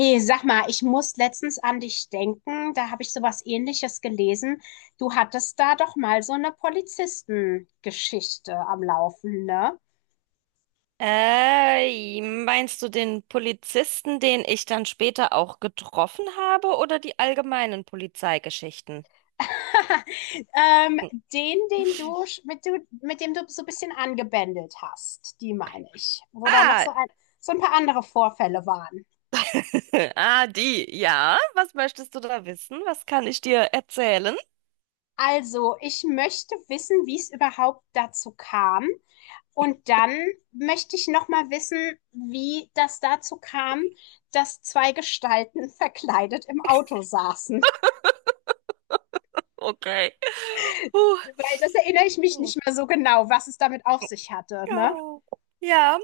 Hey, sag mal, ich muss letztens an dich denken. Da habe ich sowas Ähnliches gelesen. Du hattest da doch mal so eine Polizistengeschichte am Laufen, ne? Meinst du den Polizisten, den ich dann später auch getroffen habe, oder die allgemeinen Polizeigeschichten? Ähm, den, den du, sch- mit du, mit dem du so ein bisschen angebändelt hast, die meine ich. Wo da noch Ah, so ein paar andere Vorfälle waren. ah, die, ja. Was möchtest du da wissen? Was kann ich dir erzählen? Also, ich möchte wissen, wie es überhaupt dazu kam. Und dann möchte ich noch mal wissen, wie das dazu kam, dass zwei Gestalten verkleidet im Auto saßen. Okay. Weil das erinnere ich mich Huh. nicht mehr so genau, was es damit auf sich hatte. Ne? Ja, ja,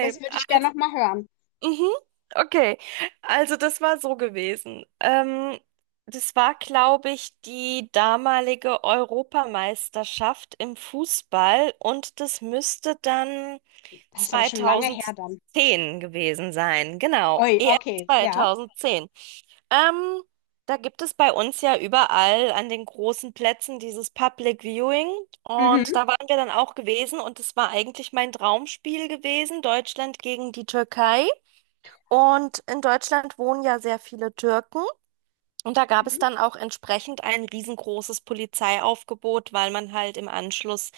Das würde ich gerne Also, noch mal hören. mhm, okay. Also das war so gewesen. Das war, glaube ich, die damalige Europameisterschaft im Fußball und das müsste dann Das ist aber schon lange her dann. 2010 gewesen sein. Genau, Ui, EM okay, ja. 2010. Ähm, da gibt es bei uns ja überall an den großen Plätzen dieses Public Viewing. Und Mhm. da waren wir dann auch gewesen und es war eigentlich mein Traumspiel gewesen, Deutschland gegen die Türkei. Und in Deutschland wohnen ja sehr viele Türken. Und da gab es Mhm. dann auch entsprechend ein riesengroßes Polizeiaufgebot, weil man halt im Anschluss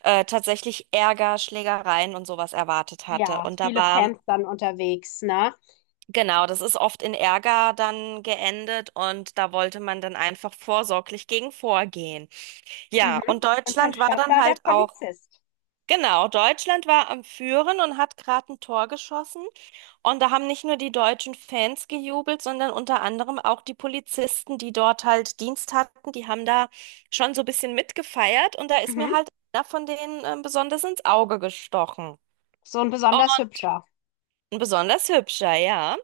tatsächlich Ärger, Schlägereien und sowas erwartet hatte. Ja, Und da viele war, Fans dann unterwegs, ne? genau, das ist oft in Ärger dann geendet und da wollte man dann einfach vorsorglich gegen vorgehen. Ja, Mhm. und Und dann Deutschland war stand dann da der halt auch, Polizist. genau, Deutschland war am Führen und hat gerade ein Tor geschossen. Und da haben nicht nur die deutschen Fans gejubelt, sondern unter anderem auch die Polizisten, die dort halt Dienst hatten, die haben da schon so ein bisschen mitgefeiert und da ist mir Mhm. halt einer von denen besonders ins Auge gestochen. So ein Und besonders hübscher. ein besonders hübscher, ja.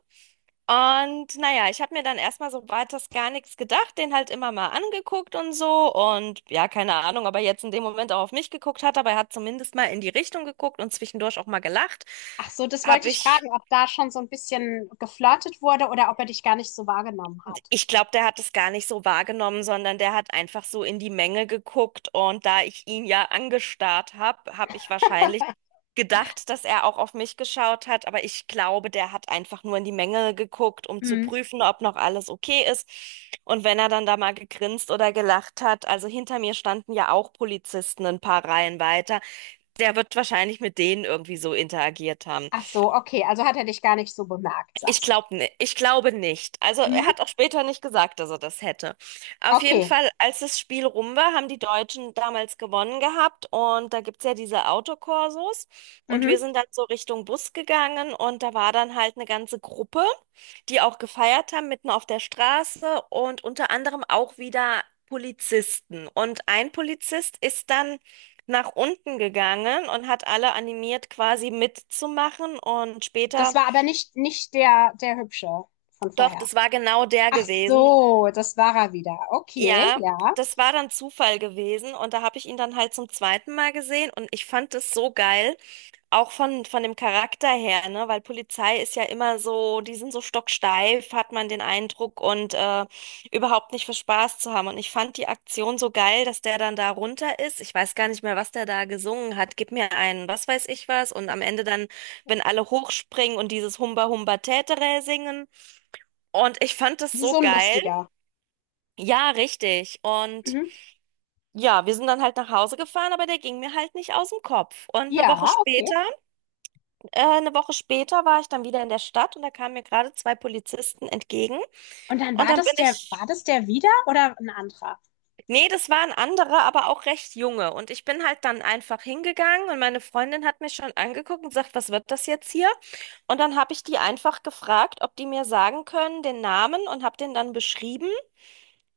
Und naja, ich habe mir dann erstmal so weiters gar nichts gedacht, den halt immer mal angeguckt und so. Und ja, keine Ahnung, ob er jetzt in dem Moment auch auf mich geguckt hat, aber er hat zumindest mal in die Richtung geguckt und zwischendurch auch mal gelacht. Ach so, das wollte Habe ich ich fragen, ob da schon so ein bisschen geflirtet wurde oder ob er dich gar nicht so wahrgenommen hat. Ich glaube, der hat es gar nicht so wahrgenommen, sondern der hat einfach so in die Menge geguckt und da ich ihn ja angestarrt habe, habe ich wahrscheinlich gedacht, dass er auch auf mich geschaut hat, aber ich glaube, der hat einfach nur in die Menge geguckt, um zu Mhm. prüfen, ob noch alles okay ist. Und wenn er dann da mal gegrinst oder gelacht hat, also hinter mir standen ja auch Polizisten ein paar Reihen weiter, der wird wahrscheinlich mit denen irgendwie so interagiert haben. Ach so, okay, also hat er dich gar nicht so bemerkt, Ich sagst du. glaube ne, ich glaube nicht. Also er Mhm. hat auch später nicht gesagt, dass er das hätte. Auf jeden Okay. Fall, als das Spiel rum war, haben die Deutschen damals gewonnen gehabt und da gibt's ja diese Autokorsos und wir Mhm. sind dann so Richtung Bus gegangen und da war dann halt eine ganze Gruppe, die auch gefeiert haben, mitten auf der Straße und unter anderem auch wieder Polizisten. Und ein Polizist ist dann nach unten gegangen und hat alle animiert, quasi mitzumachen und Das später war aber nicht der, der Hübsche von doch, vorher. das war genau der Ach gewesen. so, das war er wieder. Okay, Ja, ja. das war dann Zufall gewesen und da habe ich ihn dann halt zum zweiten Mal gesehen und ich fand das so geil, auch von dem Charakter her, ne, weil Polizei ist ja immer so, die sind so stocksteif, hat man den Eindruck und überhaupt nicht für Spaß zu haben und ich fand die Aktion so geil, dass der dann da runter ist. Ich weiß gar nicht mehr, was der da gesungen hat. Gib mir einen, was weiß ich was und am Ende dann, wenn alle hochspringen und dieses Humba Humba Tätere singen. Und ich fand das Das ist so so ein geil, lustiger. ja, richtig. Und Mhm. ja, wir sind dann halt nach Hause gefahren, aber der ging mir halt nicht aus dem Kopf. Und Ja, okay. Eine Woche später war ich dann wieder in der Stadt und da kamen mir gerade zwei Polizisten entgegen. Und dann Und war dann bin das der, ich, war das der wieder oder ein anderer? Nee, das waren andere, aber auch recht junge. Und ich bin halt dann einfach hingegangen und meine Freundin hat mich schon angeguckt und sagt, was wird das jetzt hier? Und dann habe ich die einfach gefragt, ob die mir sagen können, den Namen und habe den dann beschrieben.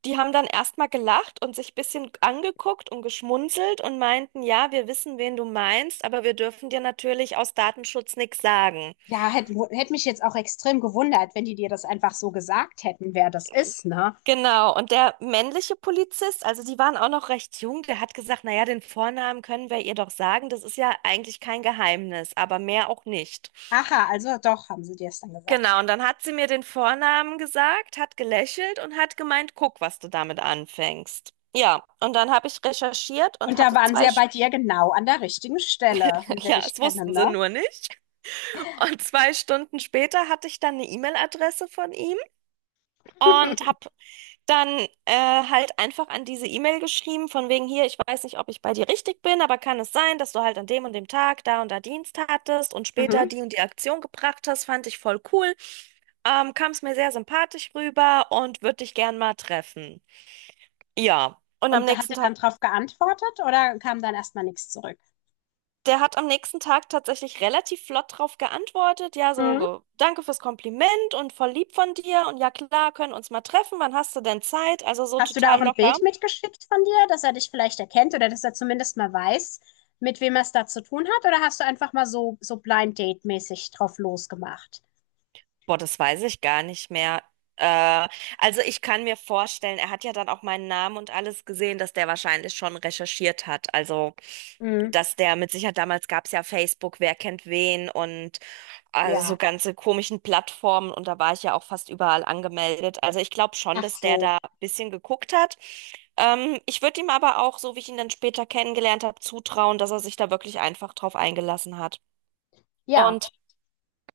Die haben dann erstmal gelacht und sich ein bisschen angeguckt und geschmunzelt und meinten, ja, wir wissen, wen du meinst, aber wir dürfen dir natürlich aus Datenschutz nichts sagen. Ja, hätte hätt hätt mich jetzt auch extrem gewundert, wenn die dir das einfach so gesagt hätten, wer das ist, ne? Genau, und der männliche Polizist, also die waren auch noch recht jung, der hat gesagt, naja, den Vornamen können wir ihr doch sagen, das ist ja eigentlich kein Geheimnis, aber mehr auch nicht. Aha, also doch, haben sie dir es dann gesagt. Genau, und dann hat sie mir den Vornamen gesagt, hat gelächelt und hat gemeint, guck, was du damit anfängst. Ja, und dann habe ich recherchiert Und und da hatte waren sie zwei, ja bei dir genau an der richtigen Stelle, wie wir ja, dich es kennen, wussten sie ne? nur nicht. Und zwei Stunden später hatte ich dann eine E-Mail-Adresse von ihm und habe dann äh, halt einfach an diese E-Mail geschrieben, von wegen hier, ich weiß nicht, ob ich bei dir richtig bin, aber kann es sein, dass du halt an dem und dem Tag da und da Dienst hattest und später Mhm. die und die Aktion gebracht hast, fand ich voll cool. Kam es mir sehr sympathisch rüber und würde dich gern mal treffen. Ja, und am Und da hat nächsten er Tag dann drauf geantwortet oder kam dann erstmal nichts zurück? Der hat am nächsten Tag tatsächlich relativ flott drauf geantwortet. Ja, so, Mhm. Danke fürs Kompliment und voll lieb von dir. Und ja, klar, können uns mal treffen. Wann hast du denn Zeit? Also so Hast du da auch total ein locker. Bild mitgeschickt von dir, dass er dich vielleicht erkennt oder dass er zumindest mal weiß, mit wem er es da zu tun hat? Oder hast du einfach mal so, so Blind Date-mäßig drauf losgemacht? Boah, das weiß ich gar nicht mehr. Äh, also ich kann mir vorstellen, er hat ja dann auch meinen Namen und alles gesehen, dass der wahrscheinlich schon recherchiert hat. Also, Mhm. dass der mit Sicherheit, damals gab es ja Facebook, wer kennt wen und also so Ja, ganze komischen Plattformen und da war ich ja auch fast überall angemeldet. Also ich glaube schon, ach dass der so. da ein bisschen geguckt hat. Ich würde ihm aber auch, so wie ich ihn dann später kennengelernt habe, zutrauen, dass er sich da wirklich einfach drauf eingelassen hat. Ja, Und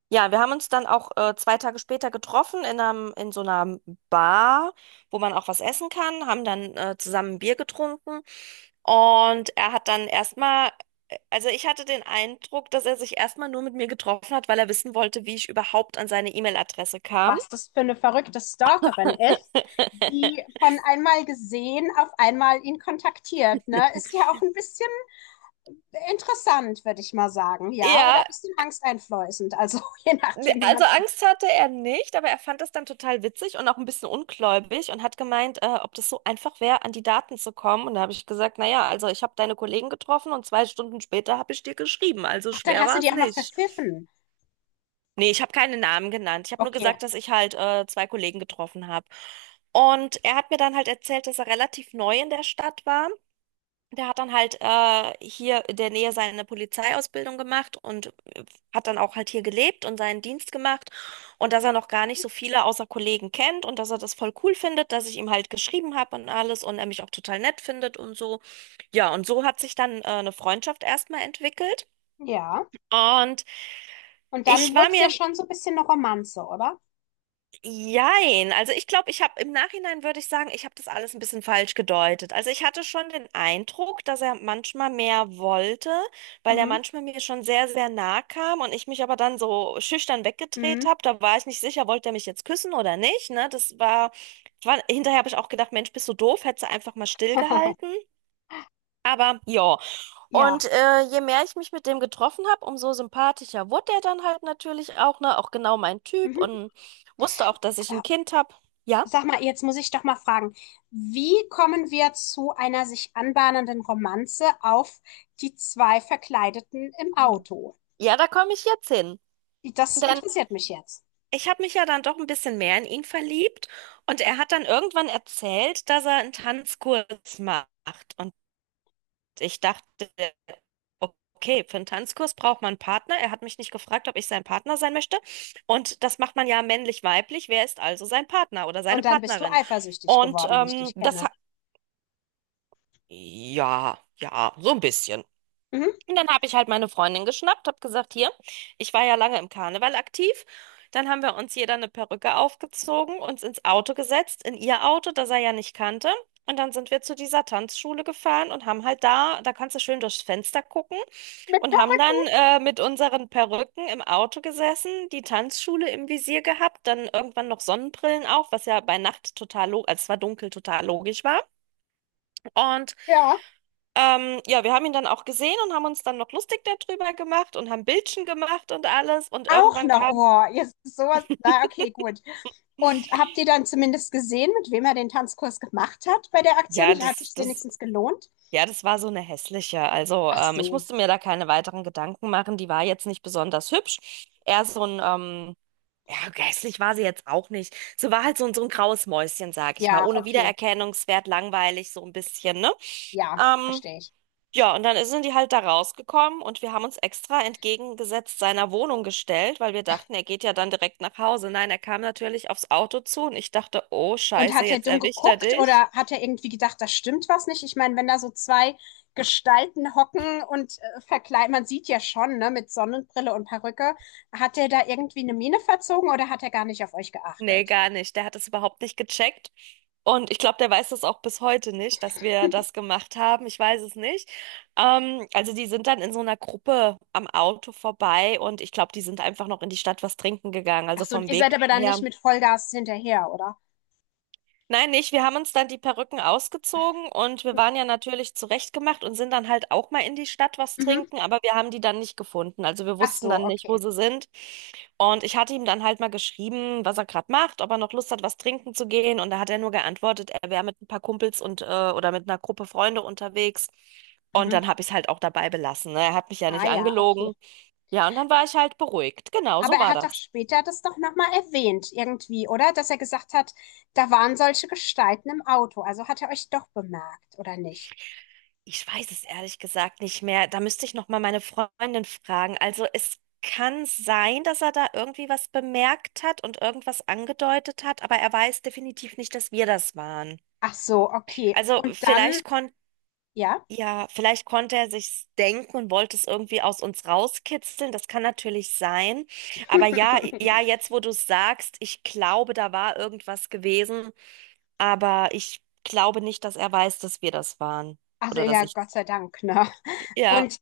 ja, wir haben uns dann auch zwei Tage später getroffen in so einer Bar, wo man auch was essen kann, haben dann zusammen ein Bier getrunken und er hat dann erstmal, also ich hatte den Eindruck, dass er sich erstmal nur mit mir getroffen hat, weil er wissen wollte, wie ich überhaupt an seine E-Mail-Adresse kam. was das für eine verrückte Stalkerin ist, die von einmal gesehen auf einmal ihn kontaktiert. Ne? Ist ja auch ein bisschen interessant, würde ich mal sagen, ja, oder Ja, ein bisschen angsteinflößend, also je ne, nachdem, wie man also es sieht. Angst hatte er nicht, aber er fand es dann total witzig und auch ein bisschen ungläubig und hat gemeint, ob das so einfach wäre, an die Daten zu kommen. Und da habe ich gesagt, naja, also ich habe deine Kollegen getroffen und zwei Stunden später habe ich dir geschrieben, also Ach, dann schwer hast du war die es auch noch nicht. verpfiffen. Nee, ich habe keine Namen genannt. Ich habe nur Okay, gesagt, dass ich halt zwei Kollegen getroffen habe. Und er hat mir dann halt erzählt, dass er relativ neu in der Stadt war, der hat dann halt hier in der Nähe seine Polizeiausbildung gemacht und hat dann auch halt hier gelebt und seinen Dienst gemacht. Und dass er noch gar nicht so viele außer Kollegen kennt und dass er das voll cool findet, dass ich ihm halt geschrieben habe und alles und er mich auch total nett findet und so. Ja, und so hat sich dann eine Freundschaft erstmal entwickelt. ja. Und Und ich dann wurde war es ja mir schon so ein bisschen eine Romanze, oder? Jein, also ich glaube, ich habe im Nachhinein würde ich sagen, ich habe das alles ein bisschen falsch gedeutet. Also ich hatte schon den Eindruck, dass er manchmal mehr wollte, weil er Mhm. manchmal mir schon sehr, sehr nah kam und ich mich aber dann so schüchtern weggedreht Mhm. habe. Da war ich nicht sicher, wollte er mich jetzt küssen oder nicht, ne? Das war, hinterher habe ich auch gedacht, Mensch, bist du doof, hättest du einfach mal stillgehalten. Aber ja. Ja. Und je mehr ich mich mit dem getroffen habe, umso sympathischer wurde er dann halt natürlich auch, ne? Auch genau mein Typ Mhm. und wusste auch, dass ich ein Kind habe. Ja, Sag mal, jetzt muss ich doch mal fragen, wie kommen wir zu einer sich anbahnenden Romanze auf die zwei Verkleideten im hm, Auto? ja, da komme ich jetzt hin. Das Denn interessiert mich jetzt. ich habe mich ja dann doch ein bisschen mehr in ihn verliebt und er hat dann irgendwann erzählt, dass er einen Tanzkurs macht. Ich dachte, okay, für einen Tanzkurs braucht man einen Partner. Er hat mich nicht gefragt, ob ich sein Partner sein möchte. Und das macht man ja männlich-weiblich. Wer ist also sein Partner oder seine Und dann bist du Partnerin? eifersüchtig Und geworden, wie ich dich kenne. Ja, ja, so ein bisschen. Mhm. Und dann habe ich halt meine Freundin geschnappt, habe gesagt, hier, ich war ja lange im Karneval aktiv. Dann haben wir uns jeder eine Perücke aufgezogen, uns ins Auto gesetzt, in ihr Auto, das er ja nicht kannte. Und dann sind wir zu dieser Tanzschule gefahren und haben halt da, da kannst du schön durchs Fenster gucken Mit und haben dann mit unseren Perücken im Auto gesessen, die Tanzschule im Visier gehabt, dann irgendwann noch Sonnenbrillen auf, was ja bei Nacht total, als es war dunkel, total logisch war. Und ja. Ja, wir haben ihn dann auch gesehen und haben uns dann noch lustig darüber gemacht und haben Bildchen gemacht und alles. Und Auch irgendwann noch, kam, oh, jetzt sowas, na okay, gut. Und habt ihr dann zumindest gesehen, mit wem er den Tanzkurs gemacht hat bei der Aktion? ja, Hat sich wenigstens gelohnt? ja, das war so eine hässliche. Also, Ach ich so, musste mir da keine weiteren Gedanken machen. Die war jetzt nicht besonders hübsch. Eher so ein, ja, hässlich war sie jetzt auch nicht. Sie war halt so, so ein graues Mäuschen, sag ich mal. ja, Ohne okay, Wiedererkennungswert, langweilig, so ein bisschen, ne? ja, Ähm, verstehe ich. Ja, und dann sind die halt da rausgekommen und wir haben uns extra entgegengesetzt seiner Wohnung gestellt, weil wir dachten, er geht ja dann direkt nach Hause. Nein, er kam natürlich aufs Auto zu und ich dachte, oh Und Scheiße, hat er jetzt dumm erwischt er geguckt dich. oder hat er irgendwie gedacht, da stimmt was nicht? Ich meine, wenn da so zwei Gestalten hocken und verkleiden, man sieht ja schon, ne, mit Sonnenbrille und Perücke, hat er da irgendwie eine Miene verzogen oder hat er gar nicht auf euch Nee, geachtet? gar nicht. Der hat es überhaupt nicht gecheckt. Und ich glaube, der weiß das auch bis heute nicht, dass wir das gemacht haben. Ich weiß es nicht. Also die sind dann in so einer Gruppe am Auto vorbei und ich glaube, die sind einfach noch in die Stadt was trinken gegangen. Ach Also so, vom ihr seid Weg aber dann nicht her. mit Vollgas hinterher, oder? Nein, nicht. Wir haben uns dann die Perücken ausgezogen und wir waren ja natürlich zurechtgemacht und sind dann halt auch mal in die Stadt was Mhm. trinken, aber wir haben die dann nicht gefunden. Also wir Ach wussten so, dann nicht, wo okay. sie sind. Und ich hatte ihm dann halt mal geschrieben, was er gerade macht, ob er noch Lust hat, was trinken zu gehen. Und da hat er nur geantwortet, er wäre mit ein paar Kumpels und oder mit einer Gruppe Freunde unterwegs. Und Mhm. dann habe ich es halt auch dabei belassen. Ne? Er hat mich ja Ah nicht ja, angelogen. okay. Ja, und dann war ich halt beruhigt. Genau, Aber so er war hat das. doch später das doch nochmal erwähnt, irgendwie, oder? Dass er gesagt hat, da waren solche Gestalten im Auto. Also hat er euch doch bemerkt, oder nicht? Ich weiß es ehrlich gesagt nicht mehr. Da müsste ich noch mal meine Freundin fragen. Also es kann sein, dass er da irgendwie was bemerkt hat und irgendwas angedeutet hat, aber er weiß definitiv nicht, dass wir das waren. Ach so, okay. Also Und dann vielleicht konnte ja? ja, vielleicht konnte er sich's denken und wollte es irgendwie aus uns rauskitzeln. Das kann natürlich sein. Aber ja, jetzt wo du es sagst, ich glaube, da war irgendwas gewesen, aber ich glaube nicht, dass er weiß, dass wir das waren Also oder dass ja, ich Gott sei Dank, ne? ja. Und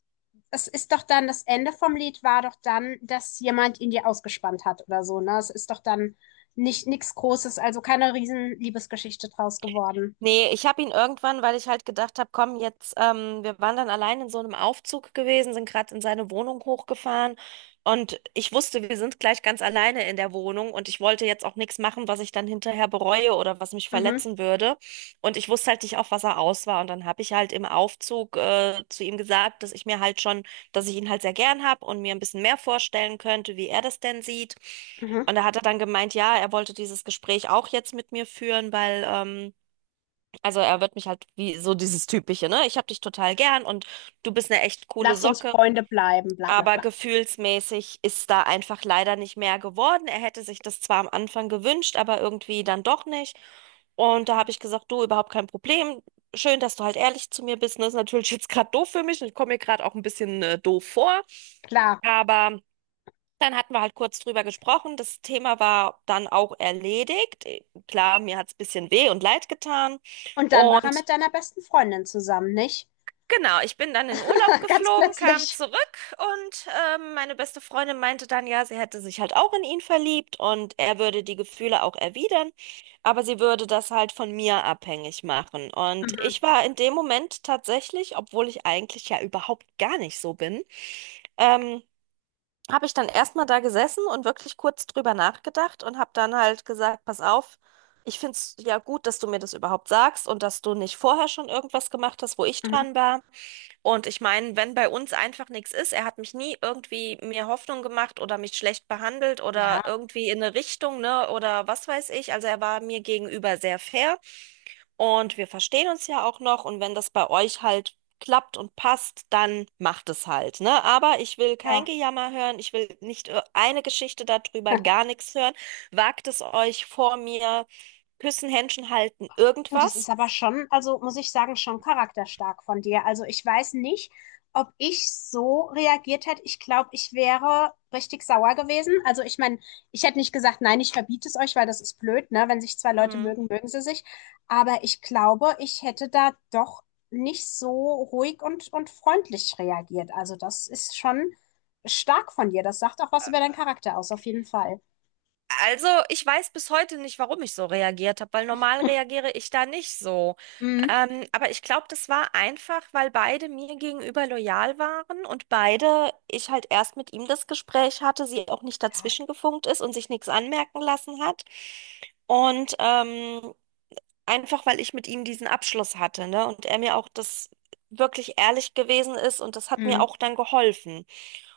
es ist doch dann, das Ende vom Lied war doch dann, dass jemand ihn dir ausgespannt hat oder so, ne? Es ist doch dann nicht nichts Großes, also keine riesen Liebesgeschichte draus geworden. Nee, ich habe ihn irgendwann, weil ich halt gedacht habe, komm, jetzt, wir waren dann allein in so einem Aufzug gewesen, sind gerade in seine Wohnung hochgefahren und ich wusste, wir sind gleich ganz alleine in der Wohnung und ich wollte jetzt auch nichts machen, was ich dann hinterher bereue oder was mich Mhm, verletzen würde. Und ich wusste halt nicht, auf was er aus war. Und dann habe ich halt im Aufzug, zu ihm gesagt, dass ich ihn halt sehr gern habe und mir ein bisschen mehr vorstellen könnte, wie er das denn sieht. mhm. Und da hat er dann gemeint, ja, er wollte dieses Gespräch auch jetzt mit mir führen, also er wird mich halt wie so dieses typische, ne? Ich hab dich total gern und du bist eine echt coole Lass uns Socke, Freunde bleiben, bla bla aber bla. gefühlsmäßig ist da einfach leider nicht mehr geworden. Er hätte sich das zwar am Anfang gewünscht, aber irgendwie dann doch nicht. Und da habe ich gesagt, du, überhaupt kein Problem. Schön, dass du halt ehrlich zu mir bist. Das ist natürlich jetzt gerade doof für mich und ich komme mir gerade auch ein bisschen doof vor. Klar. Aber dann hatten wir halt kurz drüber gesprochen. Das Thema war dann auch erledigt. Klar, mir hat es ein bisschen weh und leid getan. Und dann war er mit deiner besten Freundin zusammen, nicht? Genau, ich bin dann in Urlaub Ganz geflogen, kam plötzlich. zurück und meine beste Freundin meinte dann, ja, sie hätte sich halt auch in ihn verliebt und er würde die Gefühle auch erwidern, aber sie würde das halt von mir abhängig machen. Und Mhm, ich war in dem Moment tatsächlich, obwohl ich eigentlich ja überhaupt gar nicht so bin, ähm, habe ich dann erstmal da gesessen und wirklich kurz drüber nachgedacht und habe dann halt gesagt, pass auf. Ich finde es ja gut, dass du mir das überhaupt sagst und dass du nicht vorher schon irgendwas gemacht hast, wo ich mhm. dran war. Und ich meine, wenn bei uns einfach nichts ist, er hat mich nie irgendwie mir Hoffnung gemacht oder mich schlecht behandelt Ja, oder irgendwie in eine Richtung, ne, oder was weiß ich. Also er war mir gegenüber sehr fair und wir verstehen uns ja auch noch. Und wenn das bei euch halt klappt und passt, dann macht es halt, ne? Aber ich will kein ja. Gejammer hören, ich will nicht eine Geschichte darüber, gar nichts hören. Wagt es euch vor mir, küssen, Händchen halten, Du, das ist irgendwas. aber schon, also muss ich sagen, schon charakterstark von dir. Also ich weiß nicht, ob ich so reagiert hätte. Ich glaube, ich wäre richtig sauer gewesen. Also ich meine, ich hätte nicht gesagt, nein, ich verbiete es euch, weil das ist blöd, ne? Wenn sich zwei Leute Hm. mögen, mögen sie sich. Aber ich glaube, ich hätte da doch nicht so ruhig und freundlich reagiert. Also das ist schon stark von dir. Das sagt auch was über deinen Charakter aus, auf jeden Fall. Also, ich weiß bis heute nicht, warum ich so reagiert habe, weil normal reagiere ich da nicht so. Mhm. Aber ich glaube, das war einfach, weil beide mir gegenüber loyal waren und beide, ich halt erst mit ihm das Gespräch hatte, sie auch nicht Ja. dazwischen gefunkt ist und sich nichts anmerken lassen hat. Und einfach, weil ich mit ihm diesen Abschluss hatte, ne? Und er mir auch das wirklich ehrlich gewesen ist und das hat mir Mhm. auch dann geholfen.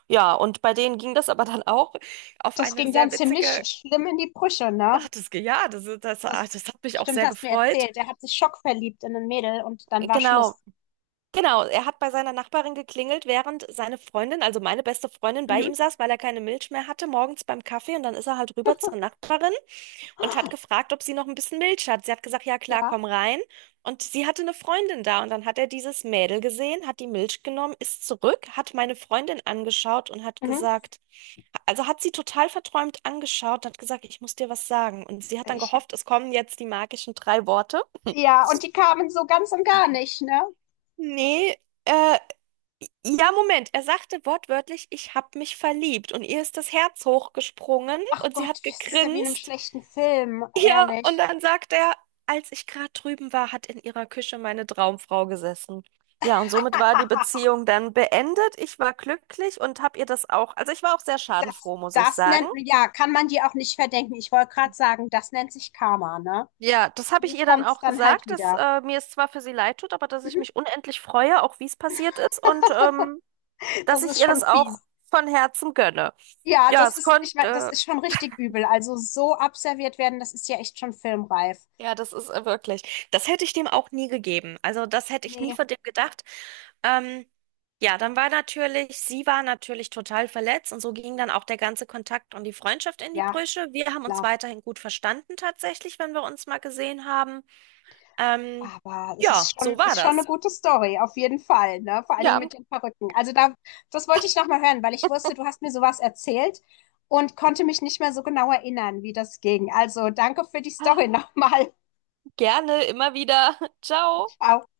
Ja, und bei denen ging das aber dann auch auf Das eine ging dann sehr ziemlich witzige schlimm in die Brüche, ne? hat es ge- ja, das, ist- das, ah, Das das hat mich auch stimmt, sehr hast du mir gefreut. erzählt. Er hat sich schockverliebt in ein Mädel und dann war Genau, Schluss. genau. Er hat bei seiner Nachbarin geklingelt, während seine Freundin, also meine beste Freundin, bei Mhm. ihm saß, weil er keine Milch mehr hatte, morgens beim Kaffee. Und dann ist er halt rüber zur Nachbarin und hat gefragt, ob sie noch ein bisschen Milch hat. Sie hat gesagt, ja klar, Ja. komm rein. Und sie hatte eine Freundin da und dann hat er dieses Mädel gesehen, hat die Milch genommen, ist zurück, hat meine Freundin angeschaut und hat Mhm. gesagt, also hat sie total verträumt angeschaut und hat gesagt, ich muss dir was sagen. Und sie hat dann Ich hab, gehofft, es kommen jetzt die magischen drei Worte. ja, und die kamen so ganz und gar nicht, ne? Nee, äh, ja, Moment. Er sagte wortwörtlich, ich hab mich verliebt. Und ihr ist das Herz hochgesprungen Ach und sie Gott, hat das ist ja wie in einem gegrinst. schlechten Film, Ja, und ehrlich. dann sagt er, als ich gerade drüben war, hat in ihrer Küche meine Traumfrau gesessen. Ja, und somit war die Beziehung dann beendet. Ich war glücklich und habe ihr das auch, also ich war auch sehr Das, schadenfroh, muss ich das sagen. nennt, ja, kann man dir auch nicht verdenken. Ich wollte gerade sagen, das nennt sich Karma, ne? Ja, das habe ich So ihr dann kommt's auch dann halt gesagt, dass wieder. Mir es zwar für sie leid tut, aber dass ich mich unendlich freue, auch wie es passiert ist und Das dass ich ist ihr schon das fies. auch von Herzen gönne. Ja, Ja, das es ist, ich mein, das konnte, ist schon richtig übel. Also so abserviert werden, das ist ja echt schon filmreif. Ja, das ist wirklich. Das hätte ich dem auch nie gegeben. Also das hätte ich nie Nee, von dem gedacht. Ähm, ja, dann war natürlich, sie war natürlich total verletzt und so ging dann auch der ganze Kontakt und die Freundschaft in die ja, Brüche. Wir haben uns klar. weiterhin gut verstanden tatsächlich, wenn wir uns mal gesehen haben. Ähm, Aber es ja, so war ist schon eine das. gute Story, auf jeden Fall, ne? Vor allen Dingen Ja, mit den Perücken. Also da, das wollte ich nochmal hören, weil ich wusste, du hast mir sowas erzählt und konnte mich nicht mehr so genau erinnern, wie das ging. Also danke für die ah, Story nochmal. gerne, immer wieder. Ciao. Ciao.